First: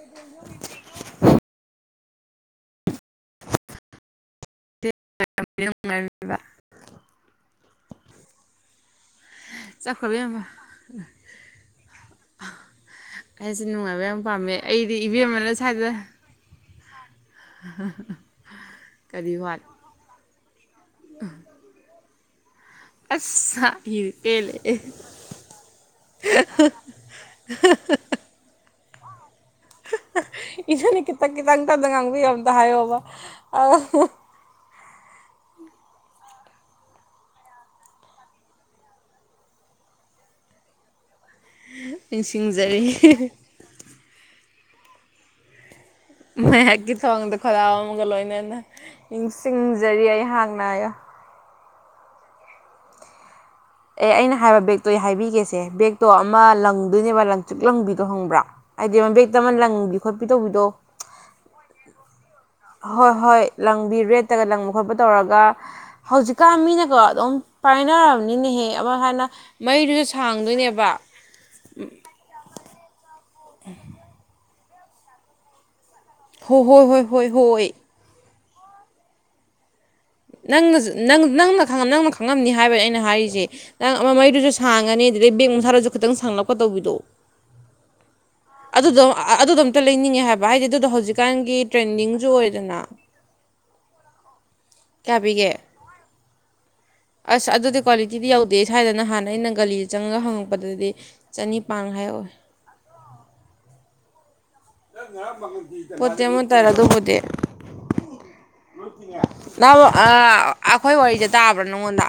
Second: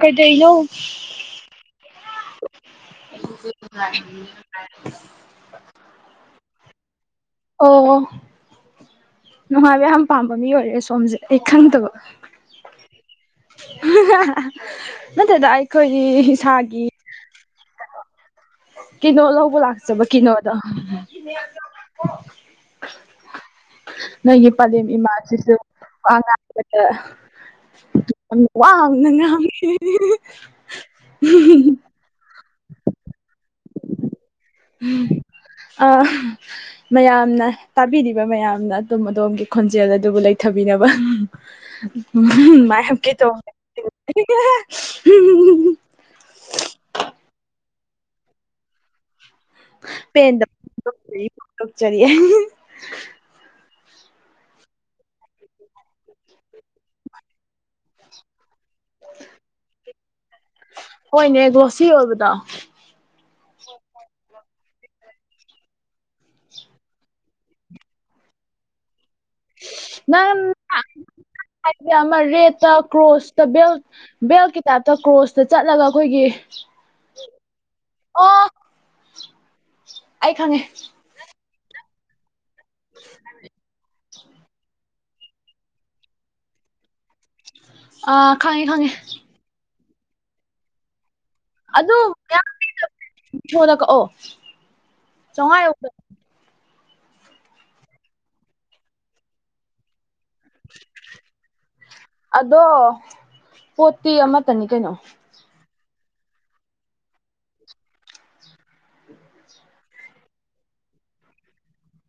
ꯀꯩꯗꯩꯅꯣ ꯍꯧꯖꯤꯛ June July June July [unintelligible] ꯑꯣ ꯅꯨꯡꯉꯥꯏꯕ ꯆꯠꯈ꯭ꯔꯣ ꯌꯥꯝ ꯄꯥꯝꯕ ꯏꯕꯦꯝꯃ ꯃꯤ ꯑꯣꯏꯔꯦ ꯁꯣꯝꯁꯦ ꯑꯩ ꯈꯪꯗꯕ ꯑꯩꯁꯦ ꯅꯨꯡꯉꯥꯏꯕ ꯌꯥꯝ ꯄꯥꯝꯃꯦ ꯑꯩꯗꯤ ꯅꯠꯇꯗ ꯏꯕꯦꯝꯃꯅ ꯁ꯭ꯋꯥꯏꯁꯦ ꯑꯩꯈꯣꯏꯒꯤ ꯏꯁꯥꯒꯤ ꯑꯍꯍ ꯀꯤꯅꯣ ꯂꯧꯕ ꯂꯥꯛꯆꯕ ꯀꯤꯅꯣꯗꯣ [unintelligible] ꯑꯁ ꯏ ꯅꯣꯢꯒꯤ ꯄꯦꯜꯂꯛꯑꯦ ꯄꯂꯦꯝ ꯏꯃꯥꯁꯤꯁꯨ ꯋꯥꯉꯥꯡꯕꯗꯒ ꯌꯥꯝ ꯋꯥꯡꯅ ꯉꯥꯡꯉꯤ [unintelligible] ꯏꯊꯟꯅꯤ ꯈꯤꯇꯪ ꯈꯤꯇꯪ ꯇꯞꯅ ꯉꯥꯡꯕ ꯌꯥ ꯑꯝꯇ ꯍꯥꯢꯌꯣꯕ [unintelligible] [unintelligible] ꯑꯥ ꯃꯌꯥꯝꯅ ꯇꯥꯕꯤꯔꯤꯕ ꯃꯌꯥꯝꯅ ꯑꯗꯣꯝ ꯑꯗꯣꯝꯒꯤ ꯈꯣꯟꯖꯦꯜ ꯑꯗꯨꯕꯨ ꯂꯩꯊ ꯕꯤ ꯅꯕ ꯅꯤꯡꯁꯤꯡꯖꯔꯤ [unintelligible] ꯃꯥꯏꯌꯦꯞꯀꯤ ꯊꯣꯡꯗ ꯈꯣꯜꯂꯥꯎ ꯑꯝꯒ ꯂꯣꯏꯅꯅ ꯅꯤꯡꯁꯤꯡꯖꯔꯤ ꯑꯩꯍꯥꯛꯅ ꯌꯣ ꯂꯨꯛꯆꯔꯤ [unintelligible] ꯑꯦ ꯑꯩꯅ ꯍꯥꯏꯕ ꯕꯦꯛꯇꯣ ꯑꯩ ꯍꯥꯏꯕꯤꯒꯦꯁꯦ ꯕꯦꯛꯇꯣ ꯑꯃ ꯂꯪꯗꯣꯏꯅꯦꯕ ꯂꯪꯇ꯭ꯔꯤꯛ ꯂꯪꯕꯤꯗꯣ ꯈꯪꯕ꯭ꯔꯥ ꯍꯥꯏꯗꯤ ꯑꯃ ꯕꯦꯛꯇ ꯑꯃ ꯂꯪꯕꯤ ꯈꯣꯠꯄꯤ ꯇꯧꯕꯤꯗꯣ ꯍꯣꯏꯅꯦ ꯒ꯭ꯂꯣꯁꯤ ꯑꯣꯏꯕꯗꯣ ꯍꯣꯏ ꯍꯣꯏ ꯂꯪꯕꯤ ꯔꯦꯠꯇꯒ ꯂꯪꯕ ꯈꯣꯠꯄ ꯇꯧꯔꯒ ꯍꯧꯖꯤꯛꯀꯥꯟ ꯃꯤꯅꯒ ꯑꯗꯨꯝ ꯄꯥꯏꯅꯔꯕꯅꯤꯅꯦꯍꯦ ꯑꯃ ꯍꯥꯏꯅ ꯃꯩꯗꯨꯁꯨ ꯅꯪꯅ ꯁꯥꯡꯗꯣꯏꯅꯦꯕ ꯍꯥꯢꯁꯦ ꯑꯃ ꯔꯦꯠꯇ ꯀ꯭ꯔꯣꯁꯇ ꯕꯦꯜ ꯕꯦꯜꯀꯤ ꯇꯥꯏꯞꯇ ꯀ꯭ꯔꯣꯁꯇ ꯆꯠꯂꯒ ꯈꯣꯏꯒꯤ ꯍꯣ ꯍꯣꯏ ꯍꯣꯏ ꯍꯣꯏ ꯍꯣꯏ ꯑꯣ ꯑꯩ ꯈꯪꯉꯦ ꯅꯪꯅ ꯖꯨ ꯅꯪ ꯅꯪꯅ ꯈꯪꯉ ꯅꯪꯅ ꯈꯪꯉꯝꯅꯤ ꯍꯥꯏꯕꯩ ꯑꯩꯅ ꯍꯥꯏꯔꯤꯖꯦ ꯅꯪ ꯑꯣ ꯃꯔꯤꯗꯨꯁꯨ ꯁꯥꯡꯉꯅꯤ ꯑꯗꯨꯗꯩꯩ ꯕꯦꯛ ꯃꯁꯥꯗꯨꯁꯨ ꯈꯤꯇꯪ ꯁꯥꯡꯂꯞꯀ ꯇꯧꯕꯤꯗꯣ ꯑ ꯈꯪꯉꯦ ꯈꯪꯉꯦ ꯇꯨ ꯂꯩꯅꯤꯡꯉꯦ ꯍꯥꯏꯕ ꯍꯥꯏꯗꯤ ꯑꯗꯨꯗꯣ ꯍꯧꯖꯤꯛꯀꯥꯟꯒꯤ ꯇ꯭ꯔꯦꯟꯗꯤꯡꯁꯨ ꯑꯣꯏꯗꯅ ꯐꯣꯟꯗ ꯀꯛꯑꯣ ꯀꯌꯥ ꯄꯤꯒꯦ ꯆꯧꯉꯥ ꯌꯧꯗꯝ ꯑꯁ ꯑꯗꯨꯗꯤ ꯀ꯭ꯋꯥꯂꯤꯇꯤꯗꯤ ꯌꯧꯗꯦ ꯁꯥꯏꯗ ꯅꯍꯥꯟ ꯑꯩꯅ ꯒꯂꯤꯗ ꯆꯪꯉꯒ ꯍꯪꯉ ꯄꯗꯗꯤ ꯆꯅꯤꯄꯥꯟ ꯍꯥꯢꯍꯧꯋꯦ ꯥꯗꯤ ꯑꯃꯠꯇꯅꯤ ꯀꯩꯅꯣ ꯄꯣꯠꯇꯤ ꯑꯃꯠꯇꯔ ꯑꯗꯨꯕꯨꯗꯤ ꯅꯥꯎ ꯑ ꯑꯈꯣꯏ ꯋꯥꯔꯤꯁꯦ ꯇꯥꯕ꯭ꯔꯥ ꯅꯪꯉꯣꯟꯗ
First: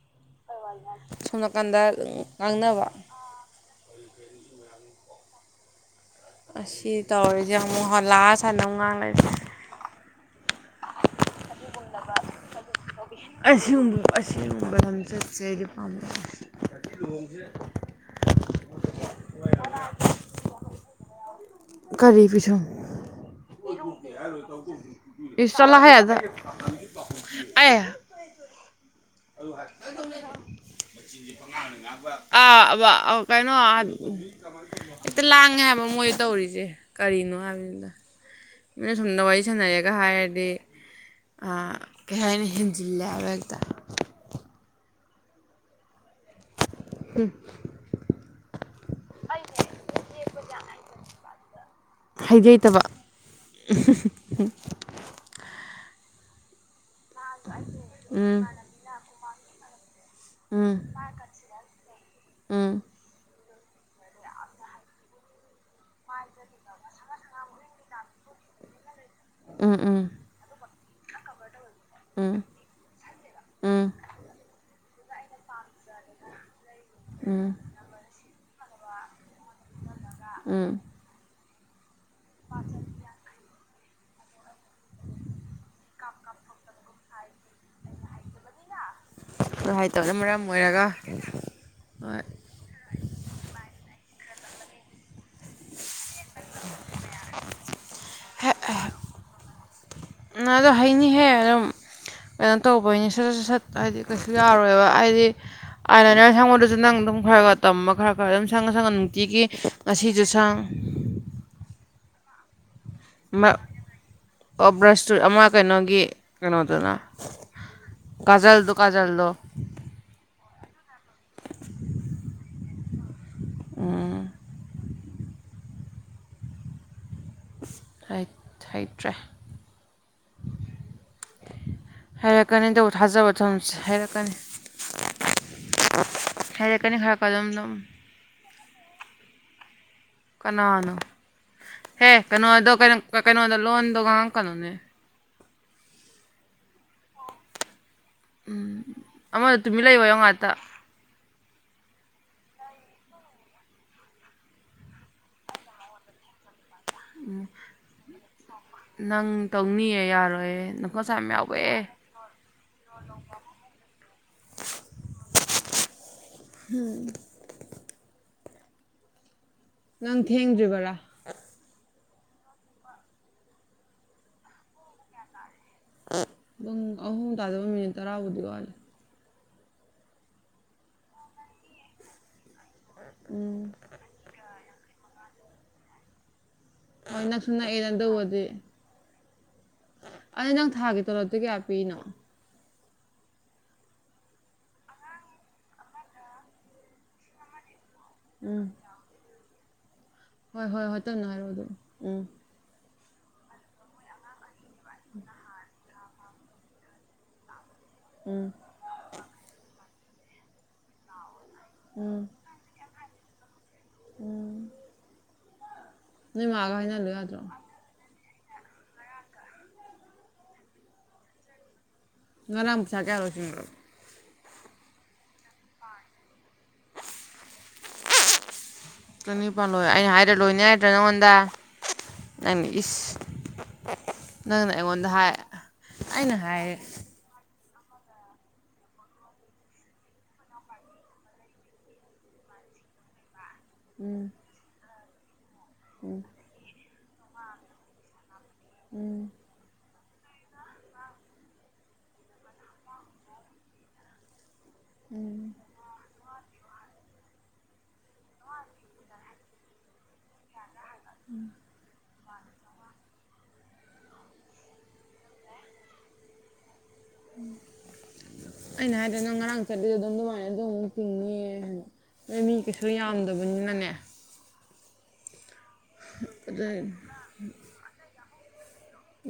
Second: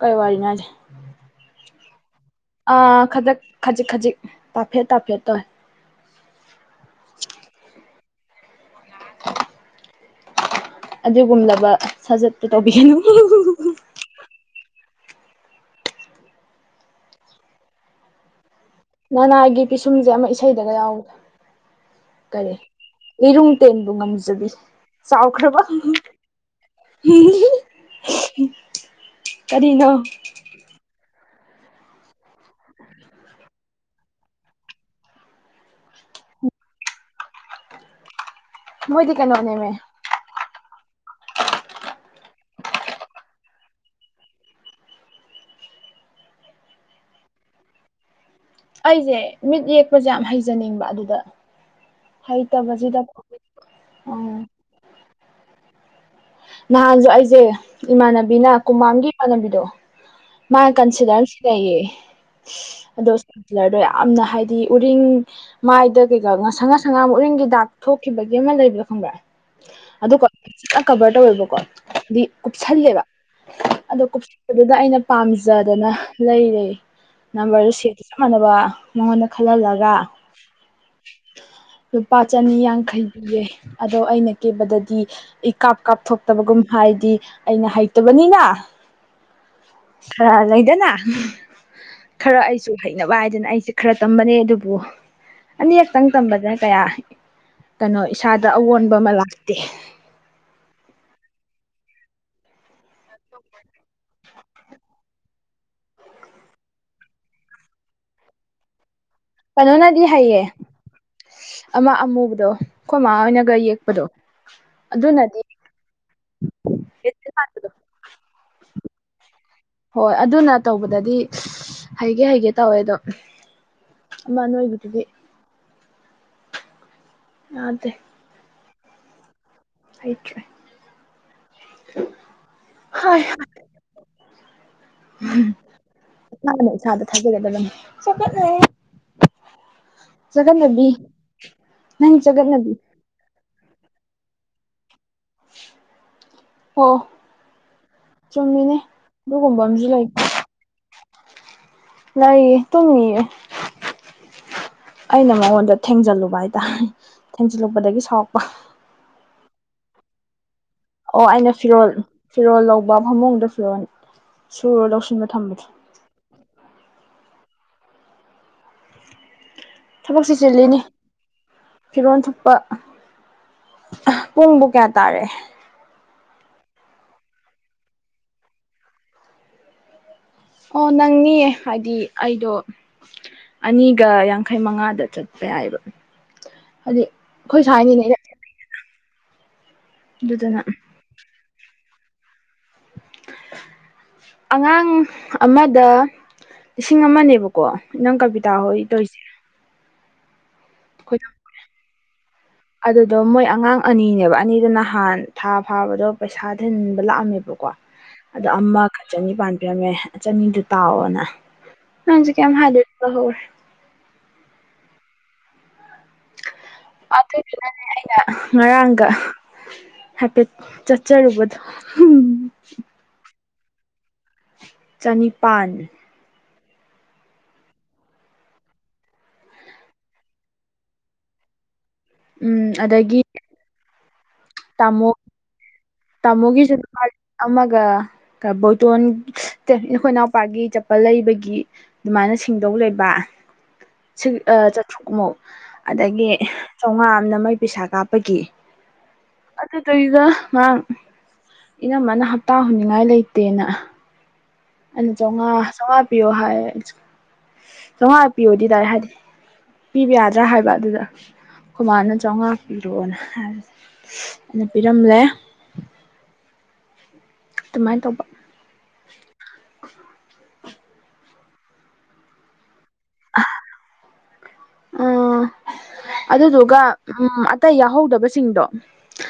ꯀꯩ ꯋꯥꯔꯤꯅꯣ ꯍꯥꯏꯁꯦ ꯁꯣꯝ ꯅꯥꯀꯟꯗ ꯉꯥꯡꯅꯕ ꯑꯥ ꯈꯗꯛ ꯈꯖꯤꯛ ꯈꯖꯤꯛ ꯇꯥꯐꯦꯠ ꯇꯥꯐꯦꯠ ꯇꯧ ꯑꯁꯤ ꯇꯧꯔꯤꯁꯦ ꯑꯃꯨꯛ ꯍꯜ ꯂꯥꯛꯑ ꯁ꯭ꯋꯥꯢꯗ ꯑꯃꯨꯛ ꯉꯥꯡ ꯂꯩꯔꯦ ꯑꯗꯨꯒꯨꯝꯂꯕ ꯁꯥꯖꯠꯇꯨ ꯇꯧꯕꯤꯒꯅꯨ ꯑꯁꯤꯌꯨꯝ ꯑꯁꯤꯒꯨꯝꯕ ꯂꯝꯆꯠꯁꯦ ꯑꯩꯗꯤ ꯄꯥꯝ ꯂꯣꯡꯁꯦ [inaudible] ꯅꯅꯥꯢꯒꯤ ꯄꯤꯁꯨꯝꯁꯦ ꯑꯃ ꯏꯁꯩꯗꯒ ꯌꯥꯎꯕꯗ ꯀꯔꯤ ꯂꯤꯔꯨꯡ ꯇꯦꯟ ꯖꯕꯤ ꯏꯁ ꯆꯥꯎꯈ꯭ꯔꯕ ꯆꯠꯂꯣꯍꯦ ꯑꯗ ꯑꯦ [unintelligible] ꯀꯔꯤꯅꯣ ꯑ ꯑꯕ ꯑꯧ ꯀꯩꯅꯣ ꯍꯦꯛꯇ ꯂꯥꯡꯉꯦ ꯍꯥꯏꯕ ꯃꯣꯏ ꯇꯧꯔꯤꯁꯦ ꯀꯔꯤꯅꯣ ꯍꯥꯏꯝꯅꯤꯗ ꯃꯤ ꯃꯣꯏꯗꯤ ꯁꯣꯝꯗ ꯋꯥꯔꯤ ꯀꯩꯅꯣꯅꯦꯃꯦ ꯁꯥꯟꯅꯩꯌꯦꯒ ꯍꯥꯏꯔꯗꯤ ꯑ ꯀꯩꯍꯥꯏꯅꯤ ꯍꯦꯟꯖꯤꯟꯂꯦ ꯍꯥꯢꯕ ꯍꯦꯛꯇ [unintelligible] ꯑꯩꯖꯦ ꯃꯤꯠ ꯌꯦꯛꯄꯁꯦ ꯌꯥꯝ ꯍꯩꯖꯅꯤꯡꯕ ꯑꯗꯨꯗ ꯍꯩꯖꯩꯇꯕ ꯍꯩꯇꯕꯖꯤꯗ [unintelligible] ꯑ ꯅꯍꯥꯟꯁꯨ ꯑꯩꯖꯦ ꯎꯝ ꯏꯃꯥꯟꯅꯕꯤꯅ ꯀꯨꯃꯥꯝꯒꯤ ꯏꯃꯥꯟꯅꯕꯤꯗꯣ ꯃꯥ ꯎꯝ ꯀꯟꯁꯤꯂꯔ ꯑꯃ ꯁꯤꯅꯩꯌꯦ ꯎꯝ ꯑꯗꯣ ꯀꯂꯔꯗꯣ ꯌꯥꯝꯅ ꯍꯥꯏꯗꯤ ꯎꯔꯤꯡ ꯃꯥꯏꯗ ꯀꯩꯀꯥ ꯉꯁꯪ ꯉꯁꯪ ꯉꯥꯡ ꯎꯔꯤꯡꯒꯤ ꯗꯥꯛ ꯊꯣꯛꯈꯤꯕꯒꯤ ꯑꯃ ꯂꯩꯕꯗꯣ ꯈꯪꯕ꯭ꯔ ꯎꯝ ꯎꯝ ꯑꯗꯣ ꯀ ꯐꯖꯟꯅ ꯀꯚꯔ ꯇꯧꯋꯦꯕꯀꯣ ꯗꯤ ꯎꯝ ꯀꯨꯞꯁꯤꯜꯂꯦꯕ ꯎꯝ ꯑꯗꯣ ꯀꯨꯞꯁꯟꯕꯗꯨꯗ ꯑꯩꯅ ꯄꯥꯝꯖꯗꯅ ꯂꯩꯔꯦ ꯎꯝ ꯅꯝꯕꯔꯗꯨ ꯁꯦꯞ ꯆꯞ ꯃꯥꯟꯅꯕ ꯅꯉꯣꯟꯗ ꯈꯜꯍꯜꯂꯒ ꯎꯝ ꯂꯨꯄꯥ ꯆꯅꯤ ꯌꯥꯡꯈꯩ ꯄꯤꯌꯦ ꯑꯗꯣ ꯑꯩꯅ ꯀꯦꯕꯗꯗꯤ ꯏꯀꯥꯞ ꯀꯥꯞꯊꯣꯛꯇꯕꯒꯨꯝ ꯍꯥꯏꯗꯤ ꯑꯩꯅ ꯍꯩꯇꯕꯅꯤꯅ ꯅꯨꯡꯉꯥꯏꯇꯕꯖꯤꯅ ꯃꯔꯝ ꯈꯔ ꯑꯣꯏꯔꯒ ꯂꯩꯗꯅ ꯍꯣꯏ ꯈꯔ ꯑꯩꯁꯨ ꯍꯩꯅꯕ ꯍꯥꯏꯗꯅ ꯑꯩꯁꯦ ꯈꯔ ꯇꯝꯕꯅꯦ ꯑꯗꯨꯕꯨ ꯑꯅꯤꯔꯛꯇꯪ ꯇꯝꯕꯗꯅ ꯀꯌꯥ ꯀꯩꯅꯣ ꯏꯁꯥꯗ ꯑꯑꯣꯟꯕ ꯑꯃ ꯂꯥꯛ ꯇꯦ ꯅ ꯑꯗꯣ ꯍꯩꯅꯤꯍꯦ ꯑꯗꯨꯝ ꯀꯩꯅꯣ ꯇꯧꯕꯩꯅꯤ ꯁꯠ ꯁꯠ ꯁꯠ ꯍꯥꯏꯗꯤ ꯀꯩꯁꯨ ꯌꯥꯔꯣꯏꯕ ꯍꯥꯏꯗꯤ ꯑꯥꯏ ꯂꯥꯏꯅꯔ ꯁꯪꯕꯗꯨꯁꯨ ꯅꯪ ꯑꯗꯨꯝ ꯈꯔ ꯈꯔ ꯇꯝꯕ ꯈꯔ ꯈꯔ ꯑꯗꯨꯝ ꯁꯪꯉꯍ ꯁꯪꯉ ꯆꯤꯒꯤ ꯀꯩꯅꯣꯅꯗꯤ ꯉꯁꯤꯁꯨ ꯍꯩꯌꯦ ꯁꯪ ꯑꯃ ꯑꯃꯨꯕꯗꯣ ꯃꯥ ꯑꯃ ꯍꯣꯏꯅꯒ ꯌꯦꯛꯄꯗꯣ ꯑꯣ ꯕ꯭ꯔꯁꯇꯨꯠ ꯑꯗꯨꯅꯗꯤ ꯑꯃ ꯀꯩꯅꯣꯒꯤ ꯀꯩꯅꯣꯗꯨꯅ ꯀꯥꯖꯜꯗꯣ ꯀꯥꯖꯜꯗꯣ ꯍꯣꯏ ꯑꯗꯨꯅ ꯇꯧꯕꯗꯗꯤ ꯍꯩꯒꯦ ꯍꯩꯒꯦ ꯇꯧꯋꯦ ꯑꯗꯣ ꯑ ꯑꯗꯤ ꯇꯥꯗꯦ ꯍꯩ ꯍꯩꯇ꯭ꯔꯦ ꯍꯥꯏꯔꯛꯀꯅꯤ ꯇ ꯊꯥꯖꯕ ꯊꯝꯁꯦ ꯍꯥꯏꯔꯛꯀꯅꯤ ꯃꯥꯅꯤ ꯍꯩꯔꯛꯀꯅꯤ ꯏꯁꯥꯗ ꯈꯔ ꯈꯔ ꯑꯗꯨꯝ ꯊꯥꯖꯒꯗꯕꯅꯤ ꯑꯗꯨꯝ ꯆꯕꯠꯅꯩꯍꯦ ꯀꯅꯥꯅꯣ ꯍꯦ ꯅꯪ ꯀꯩꯅꯣꯗꯣ ꯆꯒꯠꯅꯕꯤ ꯀꯩꯅꯣ ꯀꯩꯅꯣꯗꯣ ꯂꯣꯟꯗꯣ ꯉꯥꯡꯉꯛꯀꯅꯨꯅꯦ ꯑꯣ ꯆꯨꯝꯃꯤꯅꯦ ꯑꯃꯗ ꯑꯗꯨꯒꯨꯝꯕ ꯇꯨꯃꯤꯟ ꯑꯃꯁꯨ ꯂꯩ ꯂꯩꯕ ꯉꯥꯛꯇ ꯂꯩꯌꯦ ꯇꯨꯝꯃꯤꯌꯦ ꯑꯩꯅ ꯃꯉꯣꯟꯗ ꯊꯦꯡꯖꯤꯜꯂꯨꯕ ꯍꯥꯏꯇꯥꯔꯦ ꯊꯦꯡꯖꯤꯜꯂꯨꯄꯗꯒꯤ ꯁꯥꯎꯔꯛꯄ ꯅꯪ ꯇꯧꯅꯤꯌꯦ ꯌꯥꯔꯣꯏꯌꯦ ꯅꯈꯣꯠꯁꯥ ꯑꯣ ꯌꯥꯝ ꯑꯩꯅ ꯌꯥꯎꯋꯦ ꯐꯤꯔꯣꯜ ꯐꯤꯔꯣꯜ ꯂꯧꯕ ꯐꯃꯨꯡꯗ ꯐꯤꯔꯣꯜ ꯁꯨꯔꯣ ꯂꯧꯁꯤꯟꯕ ꯊꯝꯕꯅꯦ ꯍꯨꯝ ꯅꯪ ꯊꯦꯡꯗ꯭ꯔꯤꯕꯔꯥ ꯐꯤꯔꯣꯟ ꯊꯨꯞꯄ ꯑꯣ ꯄꯨꯡꯕꯨ ꯀꯌꯥ ꯇꯥꯔꯦ ꯄꯨꯡ ꯑꯍꯨꯝ ꯇꯥꯗꯕ ꯃꯤꯅꯤꯠ ꯇꯔꯥꯕꯨꯗꯤ ꯋꯥꯠꯂꯤ ꯑꯣ ꯅꯪꯅꯤ ꯍꯥꯏꯗꯤ ꯑꯩꯗꯣ ꯎꯝ ꯑꯅꯤꯒ ꯌꯥꯡꯈꯩ ꯌꯥꯡꯈꯩ ꯃꯉꯥꯗ ꯆꯠꯄ ꯌꯥꯏꯑꯕ ꯑꯣ ꯅꯛꯁꯨ ꯅꯛꯑꯦꯅ ꯗꯨꯕꯨꯗꯤ ꯑꯗ ꯑꯗꯨꯗꯨꯅ ꯅꯪ ꯊꯥꯒꯦ ꯇꯣꯂꯣꯟꯇꯤ ꯀꯌꯥꯄꯤꯅꯣ ꯑꯉꯥꯡ ꯑꯃꯗ ꯂꯤꯁꯤꯡ ꯑꯃꯅꯦꯕꯀꯣ ꯅꯪ ꯀꯕꯤꯇꯥ ꯎꯝ ꯍꯣꯏ ꯇꯧꯋꯤꯁꯦ ꯍꯣꯏ ꯍꯣꯏ ꯍꯣꯏ ꯇꯞꯅ ꯍꯥꯏꯔꯛꯑꯣ ꯑꯗꯨ ꯎꯝ ꯑꯗꯨꯗꯣ ꯃꯣꯏ ꯑꯉꯥꯡ ꯑꯅꯤꯅꯦꯕ ꯑꯅꯤꯗꯨ ꯅꯍꯥꯟ ꯊꯥ ꯐꯥꯕꯗꯣ ꯄꯩꯁꯥ ꯊꯤꯟꯕ ꯂꯥꯛꯑꯝꯃꯦꯕꯀꯣ ꯎꯝ ꯑꯗꯣ ꯑꯃꯒ ꯆꯅꯤꯄꯥꯟ ꯄꯤꯔꯝꯃꯦ ꯆꯅꯤꯗꯨ ꯇꯥꯎꯑꯣꯅ ꯑꯩꯅꯁꯩ ꯀꯦꯝ ꯍꯥꯏꯗ꯭ꯔꯦ ꯑꯗꯨꯝ ꯂꯧꯍꯧꯔꯦ ꯎꯝ ꯅꯣ ꯃꯥꯒ ꯍꯏꯅꯍꯜꯂꯨ ꯌꯥꯗ꯭ꯔꯣ ꯑꯗꯨꯗꯨꯅꯅꯦ ꯉꯔꯥꯡꯒ ꯍꯥꯏꯐꯦꯠ ꯆꯠꯆꯔꯨꯕꯗꯣ ꯉꯥꯔꯪ ꯄꯩꯁꯥ ꯀꯌꯥ ꯂꯣꯏꯁꯤꯒ꯭ꯔꯕ ꯆꯅꯤꯄꯥꯟ ꯆꯅꯤꯄꯥꯥꯟꯜ ꯂꯣꯏ ꯑꯩꯅ ꯍꯥꯏꯗ꯭ꯔ ꯂꯣꯏꯅꯤ ꯍꯥꯏꯗ꯭ꯔ ꯅꯪꯉꯣꯟꯗ ꯅꯪꯅ ꯎꯝ ꯏꯁ ꯑꯗꯒꯤ ꯅꯪꯅ ꯑꯩꯉꯣꯟꯗ ꯍꯥꯏ ꯑꯩꯅ ꯇꯃꯣꯒꯤꯁꯨ ꯍꯥꯏ ꯂꯨꯄ ꯂꯤꯁꯤꯡ ꯑꯃꯒ ꯕꯣꯏꯇꯣꯟ ꯅꯠꯇꯦ ꯏꯈꯣꯏ ꯏꯅꯥꯎꯄꯥꯒꯤ ꯆꯄꯜ ꯂꯩꯕꯒꯤ ꯑꯗꯨꯃꯥꯏꯅ ꯁꯤꯡꯗꯧ ꯂꯩꯕ ꯆꯥꯇ꯭ꯔꯨꯛꯃꯨꯛ ꯑꯗꯒꯤ ꯆꯧꯉꯥ ꯑꯃꯅ ꯃꯩ ꯄꯩꯁꯥ ꯀꯥꯞꯄꯒꯤ ꯑꯗꯨ ꯗꯩꯗ ꯉꯥꯡ ꯏꯅꯝꯃꯅ ꯍꯞꯇꯥ ꯍꯨꯅꯤꯡꯉꯥꯏ ꯂꯩꯇꯦꯅ ꯑꯅꯤ ꯆꯧꯉꯥ ꯆꯧꯉꯥ ꯄꯤꯌꯣ ꯍꯥꯏ ꯆꯧꯉꯥ ꯄꯤꯌꯣꯗꯤ ꯗꯥꯏꯔꯦꯛ ꯍꯥꯏꯗꯤ ꯄꯤꯕ ꯌꯥꯗ꯭ꯔꯥ ꯍꯥꯏꯕ ꯑꯗꯨꯗ ꯑꯈꯣꯏ ꯃꯥꯅ ꯆꯧꯉꯥ ꯄꯤꯔꯛꯣꯑꯣꯅ ꯍꯥꯏꯕ ꯑꯩꯅ ꯄꯤꯔꯝꯂꯦ ꯗꯨꯃꯥꯏꯅ ꯇꯧꯕ ꯑꯩꯅ ꯍꯥꯏꯗ꯭ꯔꯅꯪ ꯉꯔꯥꯡ ꯆꯠꯂꯤꯗꯣ ꯑꯗꯨꯝ ꯑꯗꯨꯃꯥꯏꯅ ꯑꯗꯨꯝ ꯑꯃꯨꯛ ꯇꯤꯡꯅꯤꯌꯦ ꯍꯥꯏ ꯃꯤ ꯀꯩꯁꯨ ꯌꯥꯝꯗꯕꯅꯤꯅꯅꯦ ꯑꯥ ꯑꯗꯨ ꯑꯗꯨꯗꯨꯒ ꯎꯝ ꯑꯇꯩ ꯌꯥꯎꯍꯧꯗꯕꯁꯤꯡꯗꯣ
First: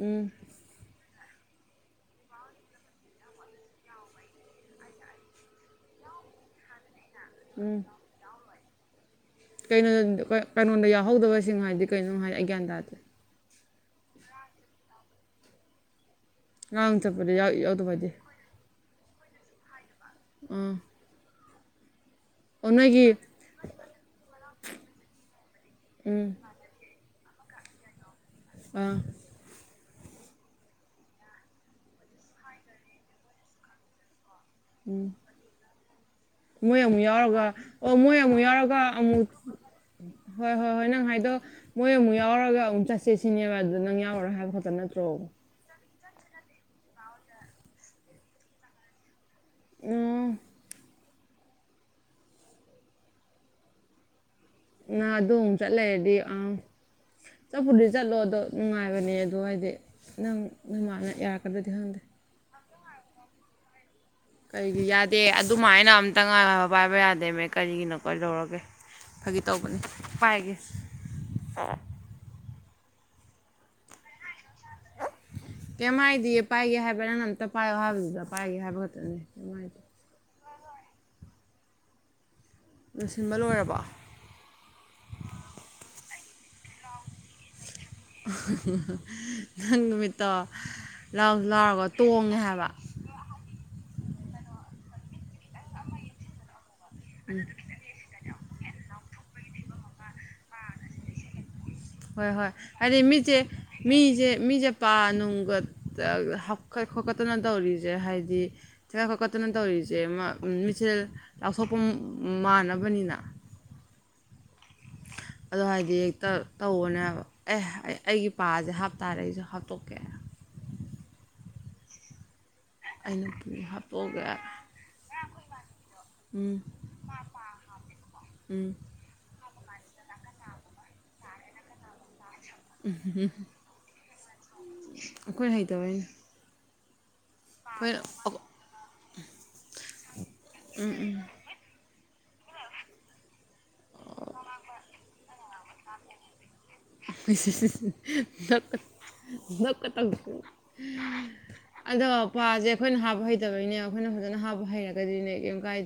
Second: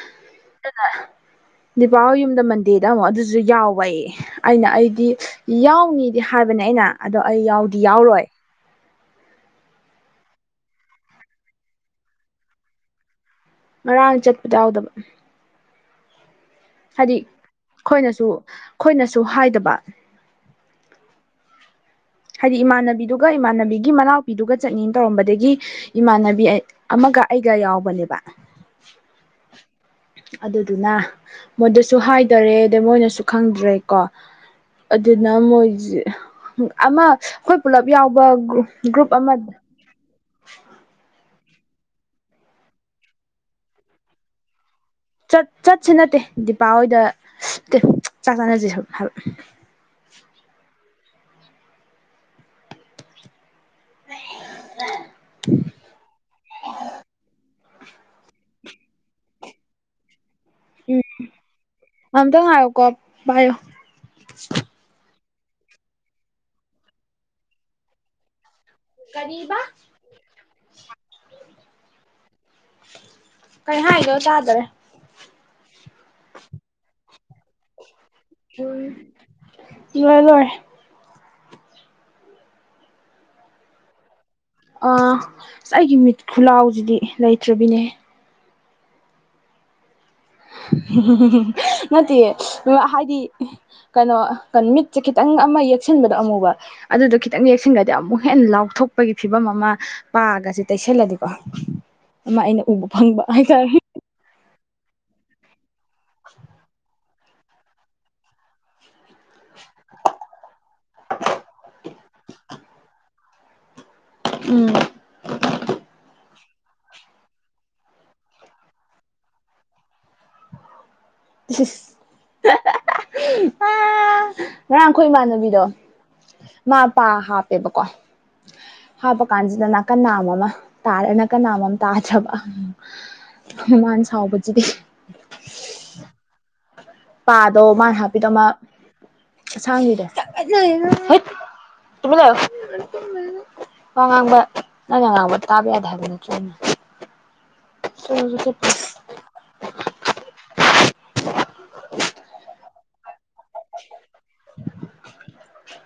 ꯎꯝ [inaudible] ꯗꯤꯄꯥ ꯍꯣꯏ ꯌꯨꯝꯗ ꯃꯟꯗꯦꯗ ꯑꯃꯨꯛ ꯑꯗꯨꯁꯨ ꯌꯥꯎꯋꯣꯌꯦ ꯑꯩꯅ ꯑꯩꯗꯤ ꯌꯥꯎꯅꯤꯗꯤ ꯍꯥꯏꯕꯅꯦ ꯑꯩꯅ ꯑꯗꯣ ꯑꯩ ꯌꯥꯎꯗꯤ ꯎꯝ ꯌꯥꯎꯔꯣꯏ ꯀꯩꯅꯣ ꯀꯩꯅꯣꯗ ꯌꯥꯎꯍꯧꯗꯕꯁꯤꯡ ꯍꯥꯏꯗꯤ ꯀꯩꯅꯣ ꯅꯪ ꯍꯥꯏꯗꯤ ꯑꯩ ꯒ꯭ꯌꯥꯟ ꯇꯥꯗꯦ ꯉꯔꯥꯡ ꯆꯠꯄꯗ ꯌꯥꯎꯗꯕ ꯉꯔꯥꯡ ꯍꯥꯏꯗꯤ ꯆꯠꯄꯗ ꯌꯥꯎ ꯌꯥꯎꯗꯕ ꯍꯥꯏꯗꯤ ꯑꯈꯣꯏꯅꯁꯨ ꯑꯈꯣꯏꯅꯁꯨ ꯍꯥꯏꯗꯕ ꯎꯝ ꯍꯥꯏꯗꯤ ꯏꯃꯥꯟꯅꯕꯤꯗꯨꯒ ꯏꯃꯥꯟꯅꯕꯤꯒꯤ ꯃꯅꯥꯎꯄꯤꯗꯨꯒ ꯆꯠꯅꯤꯅ ꯇꯧꯔꯝꯕꯗꯒꯤ ꯎꯝ ꯏꯃꯥꯟꯅꯕꯤ ꯑꯃꯒ ꯑꯩꯒ ꯌꯥꯎꯕꯅꯦꯕ ꯑꯥ ꯑꯗꯨꯗꯨꯅ ꯃꯣꯏꯗꯁꯨ ꯍꯥꯏꯗ꯭ꯔꯦ ꯑꯗꯩ ꯃꯣꯏꯅꯁꯨ ꯈꯪꯗ꯭ꯔꯦꯀꯣ ꯑꯗꯨꯅ ꯃꯣꯏꯁꯦ ꯃꯣꯏ ꯑꯃꯨꯛ ꯑꯃ ꯌꯥꯎꯔꯒ ꯑꯈꯣꯏ ꯄꯨꯂꯞ ꯑꯣ ꯃꯣꯏ ꯌꯥꯎꯕ ꯑꯃꯨꯛ ꯌꯥꯎꯔꯒ ꯒ꯭ꯔꯨꯞ ꯑꯃꯨꯛ ꯑꯃ ꯍꯣꯏ ꯍꯣꯏ ꯍꯣꯏ ꯅꯪ ꯍꯥꯏꯗꯣ ꯃꯣꯏ ꯑꯃꯨꯛ ꯌꯥꯎꯔꯒ ꯑꯃꯨꯛ ꯆꯠꯁꯦ ꯁꯤꯅꯦꯕ ꯑꯗꯨꯗ ꯅꯪ ꯌꯥꯎꯔꯔꯣꯏ ꯍꯥꯏꯕ ꯈꯠꯇ ꯅꯠꯇꯣ ꯆꯠ ꯆꯠꯁꯤ ꯅꯠꯇꯦ ꯗꯤꯄꯥ ꯍꯣꯏꯗ ꯅꯠꯇꯦ ꯆꯥꯛ ꯆꯥꯅꯁꯦ ꯁꯨꯝ ꯍꯥꯏꯕ ꯑꯣ ꯅꯪ ꯑꯗꯨ ꯑꯃꯨꯛ ꯆꯠꯂꯩꯔꯗꯤ ꯑꯥ ꯆꯠꯄꯨꯗꯤ ꯆꯠꯂꯣ ꯑꯗꯣ ꯅꯨꯡꯉꯥꯏꯕꯅꯦ ꯑꯗꯨ ꯍꯥꯏꯗꯤ ꯅꯪ ꯅꯃꯥꯟꯅ ꯌꯥꯔꯛꯀꯗ꯭ꯔꯗꯤ ꯈꯪꯗꯦ ꯀꯣ ꯄꯥꯏꯌꯣ ꯀꯔꯤꯗꯤ ꯌꯥꯗꯦ ꯑꯗꯨꯃꯥꯏꯅ ꯑꯝꯇ ꯉꯥꯏꯕ ꯄꯥꯏꯕ ꯌꯥꯗꯦꯃꯦ ꯀꯔꯤꯒꯤꯅꯣ ꯀꯩꯗꯧꯔꯒꯦ ꯐꯥꯒꯤ ꯇꯧꯕꯅꯤ ꯄꯥꯏꯒꯦ ꯀꯩꯍꯥꯏꯅꯣ ꯇꯗ꯭ꯔꯦ [inaudible] ꯀꯩꯝ ꯍꯥꯏꯗꯤꯌꯦ ꯄꯥꯏꯒꯦ ꯍꯥꯏꯕ ꯅꯪꯅ ꯑꯝꯇ ꯄꯥꯏꯌꯣ ꯍꯥꯏꯕꯗꯨꯗ ꯄꯥꯏꯒꯦ ꯍꯥꯏꯕ ꯈꯛꯇꯅꯦ ꯀꯩꯝ ꯍꯥꯏꯗꯦ ꯂꯣꯏꯔꯦ ꯂꯣꯏꯔꯦ ꯂꯣꯏꯁꯤꯟꯕ ꯂꯣꯏꯔꯕꯣ ꯑꯥ ꯑꯁ ꯑꯩꯒꯤ ꯃꯤꯠ ꯈꯨꯂꯥꯎꯁꯤꯗꯤ ꯂꯩꯇ꯭ꯔꯕꯤꯅꯦ ꯍꯦ ꯍꯥꯍꯥꯍꯥ ꯅꯪ ꯅꯨꯃꯤꯠ ꯍꯥꯍꯥꯍꯥꯍꯥ ꯅꯠꯇꯤꯌꯦ ꯇꯣꯡꯉꯦ ꯍꯥꯏꯕ ꯎꯝ ꯍꯥꯏꯗꯤ ꯀꯩꯅꯣ ꯃꯤꯠꯁꯦ ꯈꯤ ꯈꯤꯇꯪ ꯑꯃ ꯌꯦꯛꯁꯤꯟꯕꯗꯣ ꯑꯃꯨꯕ ꯑꯗꯨꯗꯣ ꯈꯤꯇꯪ ꯌꯦꯛꯁꯤꯟꯒꯔꯗꯤ ꯑꯃꯨꯛ ꯍꯦꯟꯅ ꯂꯥꯎꯊꯣꯛꯄꯒꯤ ꯐꯤꯕꯝ ꯑꯃ ꯍꯥ ꯄꯥꯒꯁꯤ ꯇꯩꯁꯜꯂꯗꯤꯀꯣ ꯍꯣꯏ ꯑꯃ ꯍꯣꯏ ꯑꯩꯅ ꯎꯕ ꯍꯥꯏꯗꯤ ꯐꯪꯕ ꯃꯤꯠꯁꯦ ꯍꯥꯏꯇꯥꯔꯦ ꯃꯤꯖꯦ ꯃꯤꯖꯦ ꯄꯥꯥ ꯅꯨꯡꯒ ꯍꯥꯞꯀꯠ ꯈꯣꯠꯀꯠꯇꯅ ꯇꯧꯔꯤꯁꯦ ꯍꯥꯏꯗꯤ ꯍꯞꯀꯠ ꯈꯣꯠꯇꯅ ꯇꯧꯔꯤꯁꯦ ꯎꯝ ꯑꯃ ꯃꯤꯠꯁꯦ ꯂꯥꯎꯊꯣꯛꯄ ꯃꯥꯟꯅꯕꯅꯤꯅ ꯎꯝ ꯑꯗꯨ ꯍꯥꯏꯗꯤ ꯇꯥ ꯇꯧꯕꯅꯦ ꯍꯥꯏꯕ ꯑꯦ ꯑꯩ ꯑꯩꯒꯤ ꯄꯁꯦ ꯍꯥꯞꯇꯥꯔ ꯑꯩꯁꯨ ꯍꯥꯞꯇꯣꯛꯀꯦ ꯏꯁꯏꯁ ꯑꯩꯅꯄꯤ ꯍꯥꯞꯄꯧꯒꯦ ꯉꯔꯥꯡ ꯑꯩꯈꯣꯏ ꯏꯃꯥꯟꯅꯕꯤꯗꯣ ꯃꯥ ꯄꯥ ꯍꯥꯞꯄꯦꯕꯀꯣ ꯎꯝ ꯍꯥꯞꯄ ꯀꯥꯟꯁꯤ ꯗ ꯅꯥꯀꯟ ꯅꯥꯝꯃ ꯑꯃ ꯇꯥꯔ ꯅꯥꯀꯟ ꯅꯥꯝꯃ ꯑꯃ ꯇꯥꯗ꯭ꯔꯕ ꯎꯝ ꯍꯝꯍꯝ ꯁꯥꯎꯕꯖꯤꯗꯤ ꯑꯈꯣꯏ ꯍꯩꯇꯕꯩꯅꯦ ꯄꯥꯗꯣ ꯃꯥꯅ ꯍꯥꯞꯄꯤꯗꯣ ꯑꯃꯥ ꯑꯁꯥꯡꯕꯤꯗꯣ ꯍꯩꯠ ꯇꯨꯃꯤꯟ ꯂꯩꯌꯣ ꯃꯤ ꯉꯥꯛꯇ ꯊꯨꯝꯕꯁꯤꯗ ꯋꯥ ꯉꯥꯡꯕ ꯅꯪꯅ ꯉꯥꯡꯕ ꯇꯥꯕ ꯌꯥꯗꯦ ꯍꯥꯏꯕ ꯅꯠꯇ꯭ꯔꯣ ꯑꯩꯅ ꯏꯁ ꯏꯁ ꯏꯁ ꯆꯣ ꯆꯣ ꯐꯁ ꯆꯠꯄꯤꯌꯨ ꯗꯞꯀꯥ ꯗꯞꯀꯥ ꯇꯧꯗꯅ ꯑꯗꯣ ꯄꯥꯁꯦ ꯑꯈꯣꯏꯅ ꯍꯥꯞꯄ ꯍꯩꯇꯕꯩꯅꯦ ꯑꯈꯣꯏꯅ ꯐꯖꯅ ꯍꯥꯞꯄ ꯍꯩꯔꯒꯗꯤꯅꯦ ꯀꯦꯝ ꯀꯥꯏ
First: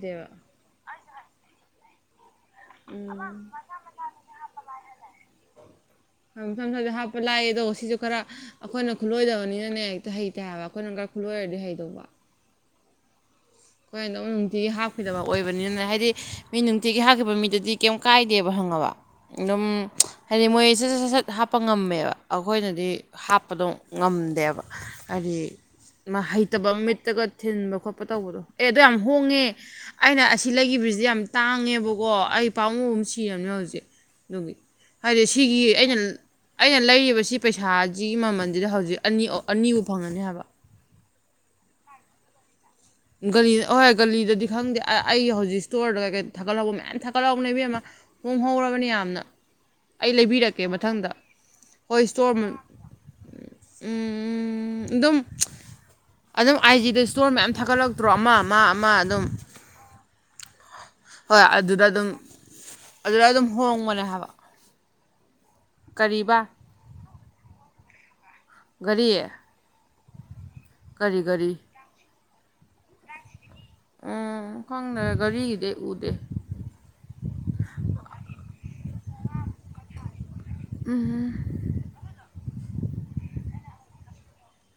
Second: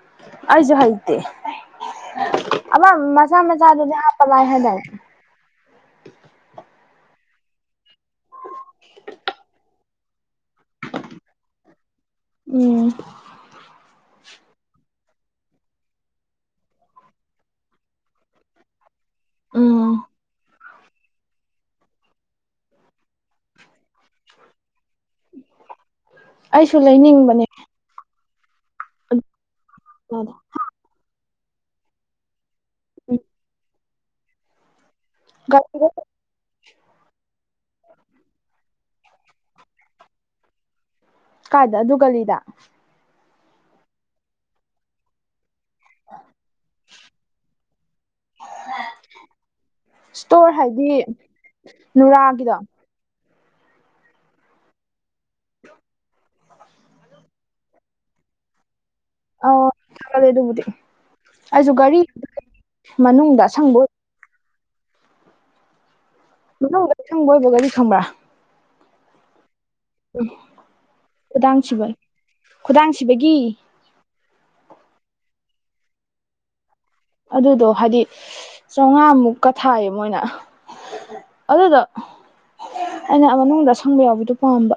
ꯑꯩꯖꯨ ꯍꯩꯇꯦ ꯑꯃ ꯃꯆꯥ ꯃꯆꯥꯗꯨꯗꯤ ꯍꯥꯞꯄ ꯂꯥꯏ ꯍꯥꯏꯗꯥꯏꯅꯦ ꯑꯝ ꯃꯆꯥ ꯃꯆꯥꯗꯣ ꯍꯥꯞꯄ ꯂꯥꯏꯌꯦꯗꯣ ꯁꯤꯁꯨ ꯈꯔ ꯑꯈꯣꯏꯅ ꯈꯨꯠꯂꯣꯏꯗꯕꯅꯤꯅꯅꯦ ꯍꯦꯛꯇ ꯍꯩꯇꯦ ꯍꯥꯏꯕ ꯑꯈꯣꯏꯅ ꯪꯒꯥ ꯈꯨꯠꯂꯣꯏꯔꯗꯤ ꯍꯩꯗꯧꯕ ꯎꯝ ꯈꯣꯏꯅꯗꯨꯝ ꯅꯨꯡꯇꯤꯒꯤ ꯍꯥꯞꯈꯤꯗꯕ ꯑꯣꯏꯕꯅꯤꯅꯅꯦ ꯍꯥꯏꯗꯤ ꯃꯤ ꯅꯨꯡꯇꯤꯒꯤ ꯍꯥꯞꯈꯤꯕ ꯃꯤꯗꯨꯗꯤ ꯀꯩꯝ ꯀꯥꯏꯗꯦꯕ ꯈꯪꯉꯥꯕ ꯑꯗꯨꯝ ꯎꯝ ꯍꯥꯏꯗꯤ ꯃꯣꯏ ꯁꯠ ꯁꯠ ꯁꯠ ꯁꯠ ꯍꯥꯞꯄ ꯉꯝꯃꯦꯕ ꯑꯈꯣꯏꯅꯗꯤ ꯍꯥꯞꯄꯗꯣ ꯗꯨꯝ ꯉꯝꯗꯦꯕ ꯍꯥꯏꯗꯤ ꯃꯥ ꯍꯩꯇꯕ ꯑꯩꯁꯨ ꯃꯤꯠꯇꯒ ꯂꯩꯅꯤꯡꯕꯅꯦ ꯊꯤꯟꯕ ꯈꯣꯠꯄ ꯇꯧꯕꯗꯣ ꯑꯦ ꯑꯗꯨ ꯌꯥꯝ ꯍꯣꯡꯉꯦ ꯑꯩꯅ ꯑꯗꯨꯗꯣ ꯑꯁꯤ ꯂꯩꯒꯤꯕꯁꯤꯗꯤ ꯌꯥꯝ ꯇꯥꯡꯉꯦꯕꯀꯣ ꯑꯩ ꯄꯥꯃꯨꯕꯅ ꯁꯤꯔꯕꯅꯦ ꯍꯧꯖꯤꯛ ꯑꯗꯨꯒꯤ ꯍꯥꯏꯗꯤ ꯁꯤꯒꯤ ꯒꯂꯤꯗ ꯑꯩꯅ ꯑꯩꯅ ꯂꯩꯔꯤꯕ ꯁꯤ ꯄꯩꯁꯥꯁꯤꯒꯤ ꯃꯃꯜꯁꯤꯗ ꯍꯧꯖꯤꯛ ꯑꯅꯤ ꯑꯣ ꯑꯅꯤꯕꯨ ꯐꯪꯉꯅꯤ ꯍꯥꯏꯕ ꯀꯥꯏꯗ ꯑꯗꯨ ꯒꯂꯤꯗ ꯒꯂꯤꯗ ꯑꯍꯣꯏ ꯒꯂꯤꯗꯗꯤ ꯈꯪꯗꯦ ꯑꯩ ꯍꯧꯖꯤꯛ ꯁ꯭ꯇꯣꯔꯗ ꯀꯩꯀꯩ ꯊꯥꯒꯠꯂꯛꯄ ꯃꯌꯥꯝ ꯊꯥꯒꯠꯍꯧꯕꯅꯦ ꯏꯕꯦꯝꯃ ꯍꯣꯡꯍꯧꯔꯕꯅꯤ ꯌꯥꯝꯅ ꯑꯩ ꯏꯁꯇꯣꯔ ꯂꯩꯕꯤꯔꯛꯀꯦ ꯍꯥꯏꯗꯤ ꯃꯊꯪꯗ ꯍꯣꯏ ꯏꯁꯇꯣꯔ ꯎꯝ ꯅꯨꯔꯥꯒꯤꯗꯣ ꯎꯝ ꯑꯗꯨꯝ ꯑꯗꯨꯝ ꯑꯥꯏꯖꯤꯗ ꯏꯁꯇꯣꯔ ꯃꯌꯥꯝ ꯊꯥꯒꯠꯂꯛꯇ꯭ꯔꯣ ꯑꯃ ꯑꯃ ꯑꯃ ꯑꯗꯨꯝ ꯑꯣ ꯊꯥꯒꯠꯂꯦ ꯑꯗꯨꯕꯨꯗꯤ ꯍꯣꯏ ꯑꯩꯁꯨ ꯑꯗꯨꯗ ꯒꯥꯔꯤ ꯑꯗꯨꯝ ꯑꯗꯨꯗ ꯃꯅꯨꯡꯗ ꯑꯗꯨꯝ ꯑꯁꯪꯕ ꯑꯣꯏ ꯍꯣꯡꯕꯅꯦ ꯍꯥꯏꯕ ꯀꯔꯤꯕ ꯃꯅꯨꯡꯗ ꯑꯁꯪꯕ ꯑꯣꯏꯕ ꯒꯥꯔꯤ ꯈꯪꯕ꯭ꯔꯥ ꯒꯥꯔꯤ [inaudible] ꯀꯔꯤ ꯘꯔꯤ ꯈꯨꯗꯥꯡ ꯁꯤꯕ ꯈꯨꯗꯥꯡ ꯁꯤꯕꯒꯤ ꯎꯝ ꯈꯪꯗꯦ ꯘꯔꯤꯒꯤꯗꯤ ꯑꯩ ꯎꯗꯦ ꯆꯧꯉꯥ ꯃꯨꯛꯀ ꯊꯥꯏꯌꯦ ꯃꯣꯏꯅ ꯑꯗꯨꯗꯣ ꯑꯩꯅ ꯃꯅꯨꯡꯗ ꯑꯁꯪꯕ ꯌꯥꯎꯕꯗꯨ ꯄꯥꯝꯕ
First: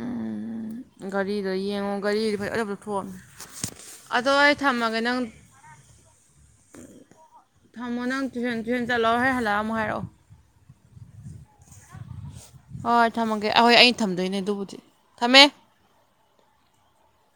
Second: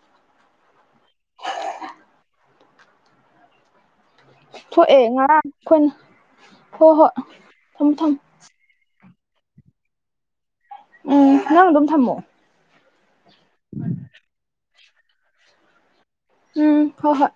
ꯎꯝ ꯘꯔꯤꯗꯣ ꯌꯦꯡꯉꯣ ꯘꯔꯤꯗꯤ ꯐꯖ ꯐꯖꯕ ꯊꯣꯛꯑꯝꯅꯦ ꯑꯗꯣ ꯑꯩ ꯊꯝꯃꯒꯦ ꯊꯣꯛꯑꯦ ꯅꯪ ꯉꯔꯥꯡ ꯑꯩꯈꯣꯏꯅ ꯍꯣꯏ ꯍꯣꯏ ꯊꯝꯃꯣ ꯅꯪ ꯇꯨꯏꯁꯟ ꯊꯦꯛ ꯆꯠꯂꯣ ꯍꯣꯔꯦꯟ ꯍꯜꯂꯥ꯫ꯑ ꯑꯃꯨꯝ ꯍꯥꯏꯔꯛꯑꯣ ꯎꯝ ꯅꯪ ꯑꯗꯨꯝ ꯊꯝꯃꯣ ꯍꯣꯏ ꯊꯝꯃꯒꯦ ꯑꯍꯣꯏ ꯑꯩ ꯊꯝꯗꯣꯏꯅꯦ ꯑꯗꯨꯕꯨꯗꯤ ꯊꯝꯃꯦ ꯎꯝ ꯍꯣ ꯍꯣꯏ